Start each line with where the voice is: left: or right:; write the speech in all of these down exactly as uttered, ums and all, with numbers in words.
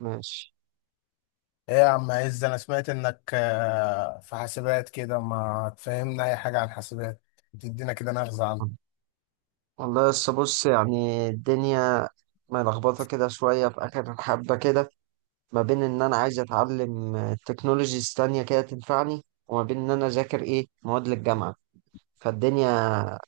right: ماشي.
left: ايه يا عم عز، انا سمعت انك آه، في حاسبات كده، ما تفهمنا اي حاجه عن حاسبات، تدينا كده نغزه عنها.
right: والله لسه بص، يعني الدنيا ملخبطة كده شوية في آخر حبة كده، ما بين إن أنا عايز أتعلم تكنولوجيز تانية كده تنفعني، وما بين إن أنا أذاكر إيه مواد للجامعة. فالدنيا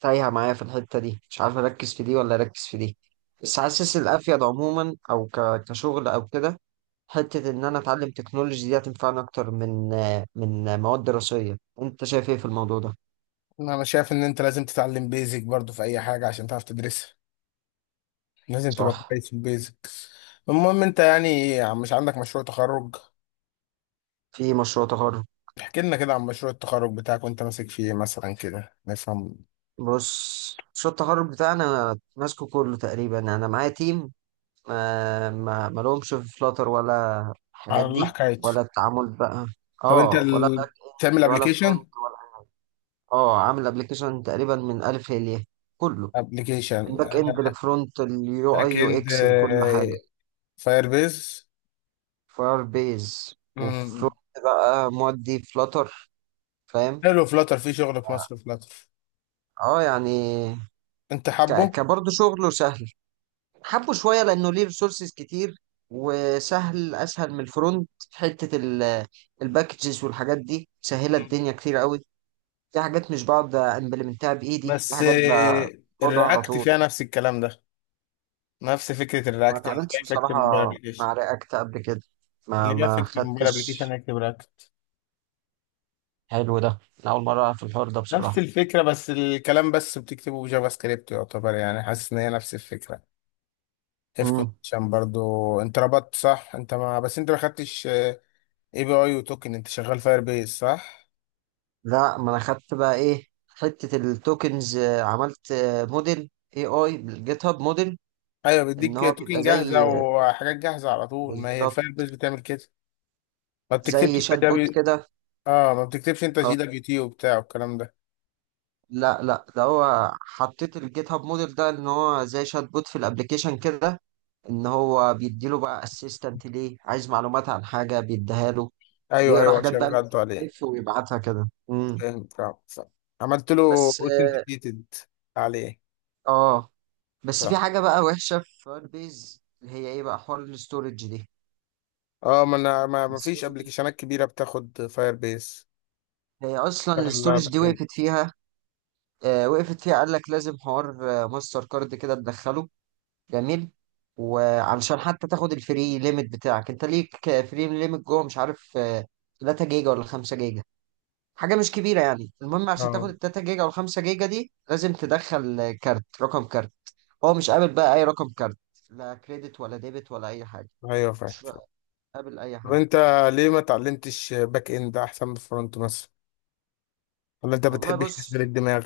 right: تايهة معايا في الحتة دي، مش عارف أركز في دي ولا أركز في دي. بس حاسس الأفيد عموما أو ك- كشغل أو كده، حتة إن أنا أتعلم تكنولوجي دي هتنفعني أكتر من من مواد دراسية. أنت شايف إيه في الموضوع ده؟
left: ما انا شايف ان انت لازم تتعلم بيزك برضو في اي حاجه عشان تعرف تدرسها، لازم تبقى
right: صح.
left: كويس في البيزك. المهم انت يعني مش عندك مشروع تخرج؟
right: في مشروع تخرج.
left: احكي لنا كده عن مشروع التخرج بتاعك وانت ماسك فيه مثلا كده نفهم.
right: بص، مشروع التخرج بتاعنا أنا ماسكه كله تقريبا، انا معايا تيم ما ما ما لهمش في فلاتر ولا
left: على
right: الحاجات
left: الله
right: دي
left: حكايته.
right: ولا التعامل بقى.
left: طب انت
right: اه، ولا باك
left: ال... بتعمل
right: اند ولا
left: ابلكيشن؟
right: فرونت ولا. اه، عامل ابلكيشن تقريبا من الف للياء كله، من
left: ابلكيشن.
right: باك اند لفرونت، اليو اي
left: باك
right: يو
left: اند
right: اكس، لكل حاجه.
left: فاير بيز.
right: فاير بيز وفرونت بقى مودي فلاتر، فاهم.
left: حلو، فلاتر في شغل في
right: اه.
left: مصر، فلاتر.
right: آه، يعني
left: انت
right: ك...
left: حابه؟
right: كبرضه شغله سهل، حبه شويه لانه ليه ريسورسز كتير، وسهل اسهل من الفرونت في حته ال- الباكجز والحاجات دي، سهله
left: مم.
right: الدنيا كتير قوي. في حاجات مش بقعد امبلمنتها بايدي، في
left: بس
right: حاجات
left: آه،
right: باخدها على
left: الرياكت
right: طول.
left: فيها نفس الكلام ده، نفس فكرة
right: ما
left: الرياكت، يعني
right: اتعاملتش
left: كيف اكتب
right: بصراحه
left: موبايل ابلكيشن؟
right: مع رياكت قبل كده،
left: اللي
right: ما
left: بيعرف
right: ما
left: يكتب موبايل
right: خدتش.
left: ابلكيشن يكتب رياكت.
right: حلو، ده أنا اول مره في الحوار ده
left: نفس
right: بصراحه.
left: الفكرة بس الكلام بس بتكتبه بجافا سكريبت، يعتبر يعني حاسس ان هي نفس الفكرة. اف
right: مم.
left: كونديشن برضو، انت ربطت صح، انت ما بس انت ما خدتش اي بي اي وتوكن، انت شغال فاير بيز صح؟
right: لا، ما انا خدت بقى ايه حته التوكنز، آه، عملت آه، موديل اي اي بالجيت هاب موديل.
left: ايوه،
right: ان
left: بيديك
right: هو
left: توكن
right: بيبقى زي،
left: جاهزة وحاجات جاهزة على طول، ما هي
right: بالظبط،
left: الفاير بيز بتعمل كده، ما بتكتبش
right: زي شات
left: انت.
right: بوت كده.
left: اه، ما بتكتبش انت شيدك
right: أو
left: جي دبليو تي وبتاع والكلام ده.
right: لا لا، ده هو حطيت الجيت هاب موديل ده ان هو زي شات بوت في الابليكيشن كده، ان هو بيديله بقى اسيستنت، ليه عايز معلومات عن حاجه بيديها له.
left: ايوه
right: بيقرا
left: ايوه،
right: حاجات
left: عشان
right: بقى من
left: غلطوا
right: بي دي
left: عليه.
right: اف ويبعتها كده. امم.
left: فاهم فاهم فاهم. عملت له
right: بس.
left: اوثنتيكيتد عليه.
right: اه. بس في
left: فاهم.
right: حاجه بقى وحشه في فايربيز، اللي هي ايه بقى حوار الاستورج دي.
left: اه، ما انا ما ما فيش
right: الاستورج
left: ابلكيشنات كبيره بتاخد فاير بيس،
right: هي اصلا،
left: شغل لها
right: الاستورج
left: باك
right: دي
left: اند.
right: وقفت فيها. آه وقفت فيها، قال لك لازم حوار، آه ماستر كارد كده تدخله. جميل. وعلشان حتى تاخد الفري ليميت بتاعك، انت ليك فري ليميت جوه، مش عارف آه، تلاتة جيجا ولا خمسة جيجا، حاجه مش كبيره يعني. المهم عشان
left: اه،
right: تاخد ال تلاتة جيجا وال خمسة جيجا دي، لازم تدخل آه، كارت، رقم كارت. هو مش قابل بقى اي رقم كارت، لا كريدت ولا ديبت ولا اي حاجه.
left: ايوه، فاهم
right: مش
left: فاهم.
right: قابل اي
left: طب
right: حاجه.
left: انت ليه ما اتعلمتش باك اند احسن من فرونت مثلا؟ ولا انت
right: والله
left: بتحبش تشغل
right: بص،
left: الدماغ؟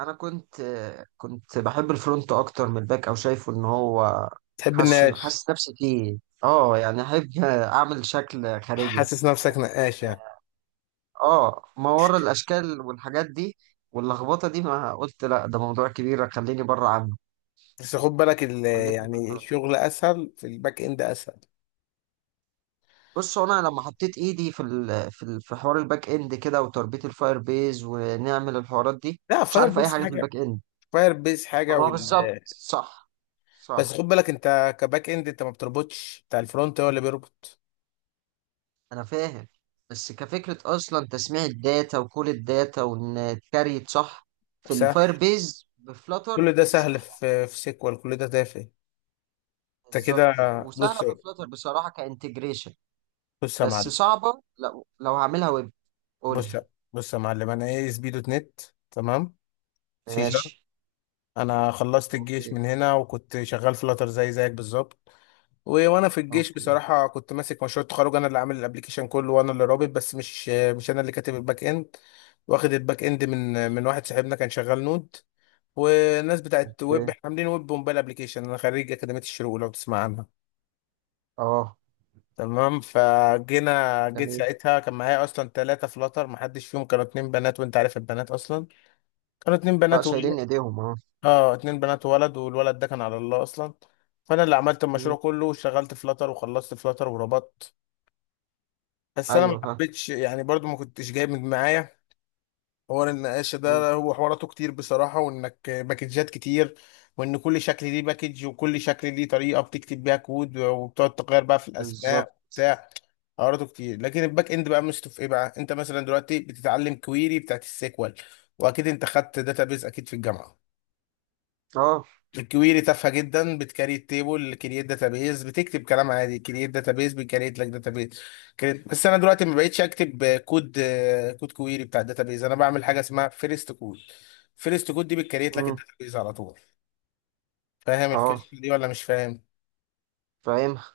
right: انا كنت، آه، كنت بحب الفرونت اكتر من الباك، او شايفه ان هو،
left: تحب
right: حاسس
left: النقاش.
right: حاسس نفسي فيه. اه، يعني احب آه، اعمل شكل خارجي.
left: حاسس نفسك نقاش يعني؟
right: اه، ما ورا الاشكال والحاجات دي واللخبطه دي، ما قلت لا ده موضوع كبير خليني بره عنه،
left: بس خد بالك ال-
right: خلتني في
left: يعني
right: الفرونت.
left: الشغل اسهل، في الباك اند اسهل.
right: بص، هو انا لما حطيت ايدي في ال في ال في حوار الباك اند كده، وتربيط الفاير بيز، ونعمل الحوارات دي،
left: لا،
right: مش
left: فاير
right: عارف اي
left: بيس
right: حاجه في
left: حاجه،
right: الباك اند.
left: فاير بيس
right: طب
left: حاجه
right: هو
left: وال...
right: بالظبط صح.
left: بس خد
right: صح.
left: بالك انت كباك اند انت ما بتربطش، بتاع الفرونت هو اللي بيربط.
right: انا فاهم، بس كفكره اصلا تسميع الداتا، وكل الداتا وان اتكريت صح، في
left: سهل،
right: الفاير بيز
left: كل
right: بفلتر.
left: ده سهل، في في سيكوال كل ده تافه. انت كده،
right: بالظبط،
left: بص،
right: وسهله في فلتر بصراحه كانتجريشن.
left: بص يا
right: بس
left: معلم،
right: صعبة لو لو هعملها ويب. قول لي.
left: بص بص يا معلم، انا ايه اس بي دوت نت، تمام، سي شارب.
right: ماشي.
left: انا خلصت الجيش
right: اوكي.
left: من هنا، وكنت شغال في لاتر زي زيك بالظبط. و- وانا في الجيش
right: اوكي.
left: بصراحه كنت ماسك مشروع التخرج، انا اللي عامل الابليكيشن كله وانا اللي رابط بس، مش مش انا اللي كاتب الباك اند. واخد الباك اند من من واحد صاحبنا كان شغال نود، والناس بتاعت ويب
right: اوكي.
left: احنا عاملين ويب وموبايل ابليكيشن. انا خريج اكاديميه الشروق لو تسمع عنها.
right: اه.
left: تمام، فجينا جيت
right: جميل.
left: ساعتها، كان معايا اصلا ثلاثه فلاتر ما حدش فيهم، كانوا اتنين بنات، وانت عارف البنات اصلا، كانوا اتنين
right: لا،
left: بنات
right: شايلين
left: وولد.
right: ايديهم، اه.
left: اه، اتنين بنات وولد، والولد ده كان على الله اصلا، فانا اللي عملت المشروع
right: مم.
left: كله وشغلت فلاتر وخلصت فلاتر وربطت. بس انا ما
right: ايوه، ها.
left: حبيتش يعني، برضو ما كنتش جايب من معايا حوار النقاشه
right: مم.
left: ده، هو حواراته كتير بصراحه، وانك باكجات كتير، وان كل شكل ليه باكج وكل شكل ليه طريقه بتكتب بيها كود، وبتقعد تغير بقى في
right: بالظبط.
left: الاسماء وبتاع، حواراته كتير. لكن الباك اند بقى مشته في ايه بقى، انت مثلا دلوقتي بتتعلم كويري بتاعت السيكوال، واكيد انت خدت داتابيز اكيد في الجامعه.
right: اه.
left: الكويري تافهه جدا، بتكريت تيبل، كرييت داتابيز، بتكتب كلام عادي كرييت داتابيز، بيكريت لك داتابيز كرييت. بس انا دلوقتي ما بقتش اكتب كود، كود كويري بتاع الداتابيز، انا بعمل حاجه اسمها فيرست كود. فيرست كود دي بتكريت لك
right: مم.
left: الداتابيز على طول. فاهم الكلمه
right: اه،
left: دي ولا مش فاهم؟
right: فاهمها.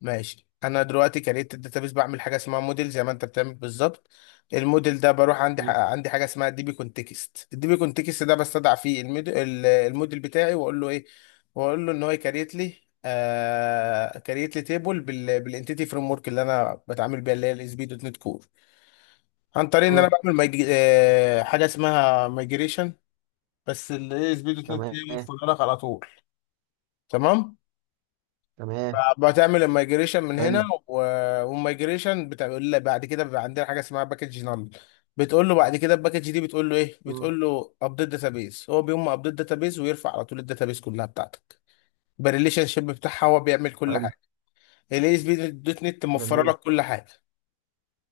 left: ماشي. انا دلوقتي كريت الداتابيس، بعمل حاجه اسمها موديل زي ما انت بتعمل بالظبط. الموديل ده بروح عندي، ح-
right: مم.
left: عندي حاجه اسمها دي بي كونتكست، الدي بي كونتكست ده بستدعى فيه الميد- ال- الموديل بتاعي، واقول له ايه، واقول له ان هو يكريت لي، آه كريت لي تيبل، بال بالانتيتي فريم ورك اللي انا بتعامل بيها، اللي هي الاس بي دوت نت كور، عن طريق ان انا
right: مم.
left: بعمل ميج... آه حاجه اسمها مايجريشن. بس الاس بي دوت نت
right: تمام.
left: متفرغ على طول. تمام.
right: تمام.
left: بتعمل الميجريشن من
right: حلو.
left: هنا و... والميجريشن بتقول له بعد كده بيبقى عندنا حاجه اسمها باكج نال، بتقول له بعد كده الباكج دي بتقول له ايه،
right: مم.
left: بتقول له ابديت داتابيس. هو بيقوم ابديت داتابيس ويرفع على طول الداتابيس كلها بتاعتك بالريليشن شيب بتاعها، هو بيعمل كل
right: حلو.
left: حاجه. الاي اس بي دوت نت موفره
right: جميل.
left: لك كل حاجه.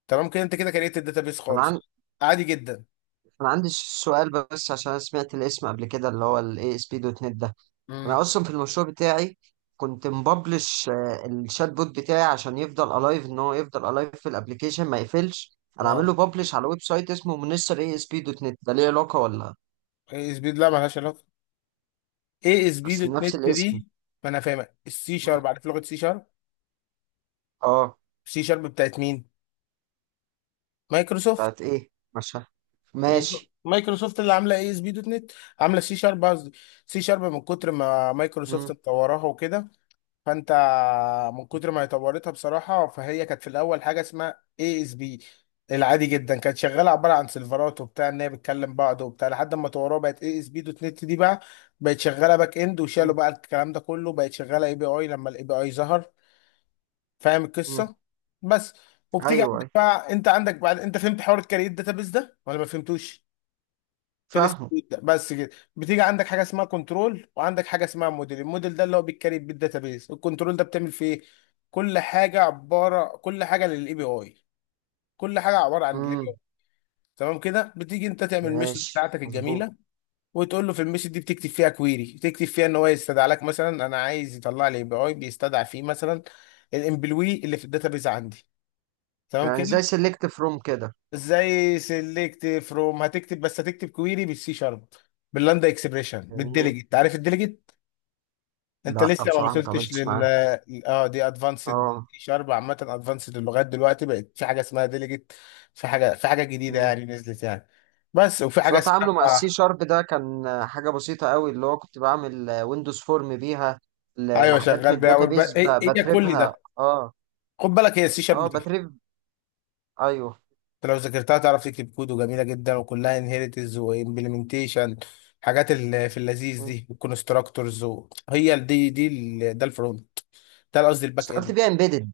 left: تمام كده، انت كده كريت الداتابيس
right: انا عن...
left: خالص، عادي جدا.
right: انا عندي سؤال بس، عشان أنا سمعت الاسم قبل كده، اللي هو الاي اس بي دوت نت ده.
left: امم.
right: انا اصلا في المشروع بتاعي كنت مببلش، آه، الشات بوت بتاعي، عشان يفضل الايف، ان هو يفضل الايف في الابليكيشن ما يقفلش، انا عامل
left: اه،
right: له ببلش على ويب سايت اسمه منستر اي اس بي دوت نت، ده ليه علاقه ولا؟
left: اي اس بي لا مالهاش علاقه، اي اس بي
right: اصل
left: دوت
right: نفس
left: نت
right: الاسم.
left: دي، ما انا فاهمك. السي
right: مم.
left: شارب، عارف لغه سي شارب؟
right: اه.
left: سي شارب بتاعت مين؟ مايكروسوفت.
right: بتاعت ايه؟ مش فاهم. ماشي.
left: مايكروسوفت اللي عامله اي اس بي دوت نت، عامله سي شارب قصدي. سي شارب من كتر ما مايكروسوفت
right: مم.
left: مطوراها وكده، فانت، من كتر ما هي طورتها بصراحه. فهي كانت في الاول حاجه اسمها اي اس بي العادي جدا، كانت شغاله عباره عن سيرفرات وبتاع، ان هي بتكلم بعض وبتاع، لحد ما طوروها بقت اي اس بي دوت نت دي بقى، بقت شغاله باك اند، وشالوا
right: مم.
left: بقى الكلام ده كله، بقت شغاله اي بي اي لما الاي بي اي ظهر. فاهم
right: مم.
left: القصه؟ بس.
right: ايوه،
left: وبتيجي عندك
right: أيوة،
left: بقى، انت عندك بعد انت فهمت حوار الكارير داتابيز ده ولا ما فهمتوش؟ فيرست
right: فاهمه.
left: بيت بس كده. بتيجي عندك حاجه اسمها كنترول، وعندك حاجه اسمها موديل. الموديل ده اللي هو بيتكريت بالداتابيز، الكنترول ده بتعمل فيه ايه؟ كل حاجه عباره كل حاجه للاي بي اي كل حاجه عباره عن الاي بي
right: مم.
left: اي. تمام كده. بتيجي انت تعمل الميثود
right: ماشي،
left: بتاعتك
right: مظبوط.
left: الجميله، وتقول له في الميثود دي بتكتب فيها كويري، تكتب فيها ان هو يستدعى لك مثلا، انا عايز يطلع لي اي بي اي بيستدعى فيه مثلا الامبلوي اللي في الداتابيز عندي. تمام
right: يعني
left: كده.
right: زي سيلكت فروم كده؟
left: زي سيلكت فروم، هتكتب بس هتكتب كويري بالسي شارب، باللاندا اكسبريشن،
right: يعني إيه؟
left: بالديليجيت، عارف الديليجيت؟ انت
right: لا
left: لسه ما
right: بصراحه ما
left: وصلتش
right: اتعاملتش
left: لل.
right: معاه.
left: اه، دي ادفانسد
right: اه.
left: سي شارب عامه، ادفانسد. اللغات دلوقتي بقت في حاجه اسمها ديليجيت، في حاجه في حاجه جديده يعني، نزلت يعني، بس. وفي
right: بس
left: حاجه
right: هو
left: اسمها،
right: تعامله مع السي شارب ده كان حاجة بسيطة قوي، اللي هو كنت بعمل ويندوز فورم بيها ل-
left: ايوه،
right: لحاجات
left: شغال
right: من
left: بيها، ويب-
right: الداتابيز
left: هي
right: ب-
left: هي كل
right: بتريفها،
left: ده.
right: اه.
left: خد بالك هي السي
right: اه
left: شارب،
right: بتريف. ايوه.
left: انت لو ذاكرتها تعرف تكتب كود، وجميله جدا، وكلها انهيرتنس وامبلمنتيشن، حاجات اللي في اللذيذ
right: م.
left: دي والكونستراكتورز. هي ال- دي دي ال- ده الفرونت، ده قصدي الباك
right: اشتغلت
left: اند.
right: بيها امبيدد،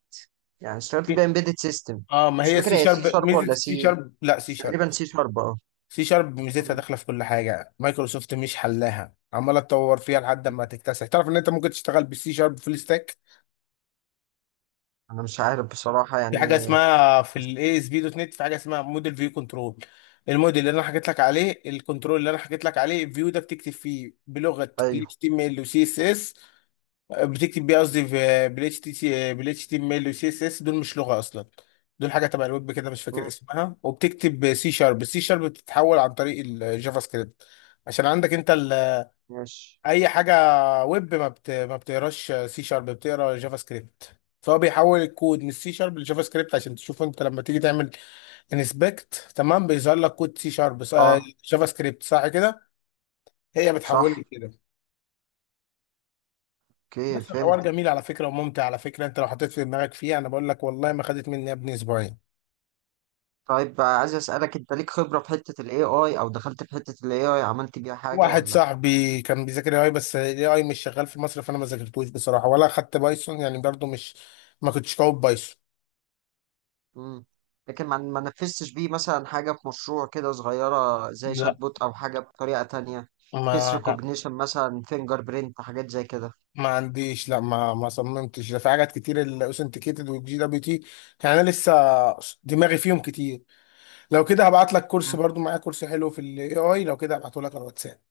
right: يعني اشتغلت بيها
left: في-
right: امبيدد سيستم.
left: اه، ما
right: مش
left: هي
right: فاكر
left: السي
right: هي سي
left: شارب،
right: شارب
left: ميزه
right: ولا
left: السي
right: سي،
left: شارب، لا، سي
right: بس
left: شارب،
right: تقريبا سي شارب، اه.
left: سي شارب ميزتها
right: م.
left: داخله في كل حاجه، مايكروسوفت مش حلاها عماله تطور فيها لحد
right: م.
left: ما تكتسح، تعرف ان انت ممكن تشتغل بالسي شارب فول ستاك.
right: انا مش عارف بصراحة
left: في حاجه
right: يعني.
left: اسمها في الاي اس بي دوت نت، في حاجه اسمها موديل فيو كنترول. الموديل اللي انا حكيت لك عليه، الكنترول اللي انا حكيت لك عليه، الفيو ده بتكتب فيه بلغه ال
right: ايوه.
left: H T M L و سي إس إس، بتكتب بيه قصدي في بال HTML بال إتش تي إم إل و C S S، دول مش لغه اصلا، دول حاجه تبع الويب كده مش فاكر
right: م.
left: اسمها. وبتكتب سي شارب، السي شارب بتتحول عن طريق الجافا سكريبت عشان عندك انت
right: ماشي.
left: اي حاجه ويب ما بت... ما بتقراش سي شارب، بتقرا جافا سكريبت. فهو بيحول الكود من السي شارب لجافا سكريبت، عشان تشوف انت لما تيجي تعمل انسبكت، تمام، بيظهر لك كود سي شارب،
right: اه.
left: جافا سكريبت صح كده، هي بتحوله
right: صح.
left: كده.
right: اوكي،
left: بس الحوار
right: فهمت.
left: جميل على فكره وممتع على فكره، انت لو حطيت في دماغك فيه، انا بقول لك والله ما خدت مني يا ابني اسبوعين.
right: طيب عايز اسألك، انت ليك خبرة في حتة الاي اي، او دخلت في حتة الاي اي عملت بيها حاجة
left: واحد
right: ولا؟
left: صاحبي كان بيذاكر اي، بس الاي اي مش شغال في مصر فانا ما ذاكرتوش بصراحه، ولا خدت بايثون يعني برضو مش، ما كنتش قوي بايثون.
right: مم. لكن ما ما نفذتش بيه مثلا حاجة في مشروع كده صغيرة، زي
left: لا.
right: شات بوت أو حاجة بطريقة تانية؟ فيس
left: ما لا.
right: ريكوجنيشن مثلا، فينجر برينت، حاجات زي كده؟
left: ما عنديش، لا، ما ما صممتش ده، في حاجات كتير، الاوثنتيكيتد والجي دبليو تي، يعني انا لسه دماغي فيهم كتير. لو كده هبعت لك كورس،
right: مم.
left: برضو معايا كورس حلو في الاي اي، لو كده هبعته لك على الواتساب.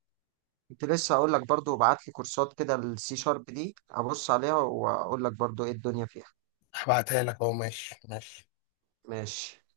right: كنت لسه أقول لك برضو بعت لي كورسات كده، السي شارب دي أبص عليها وأقول لك برضو إيه الدنيا فيها.
left: هبعتها لك اهو. ماشي ماشي.
right: ماشي.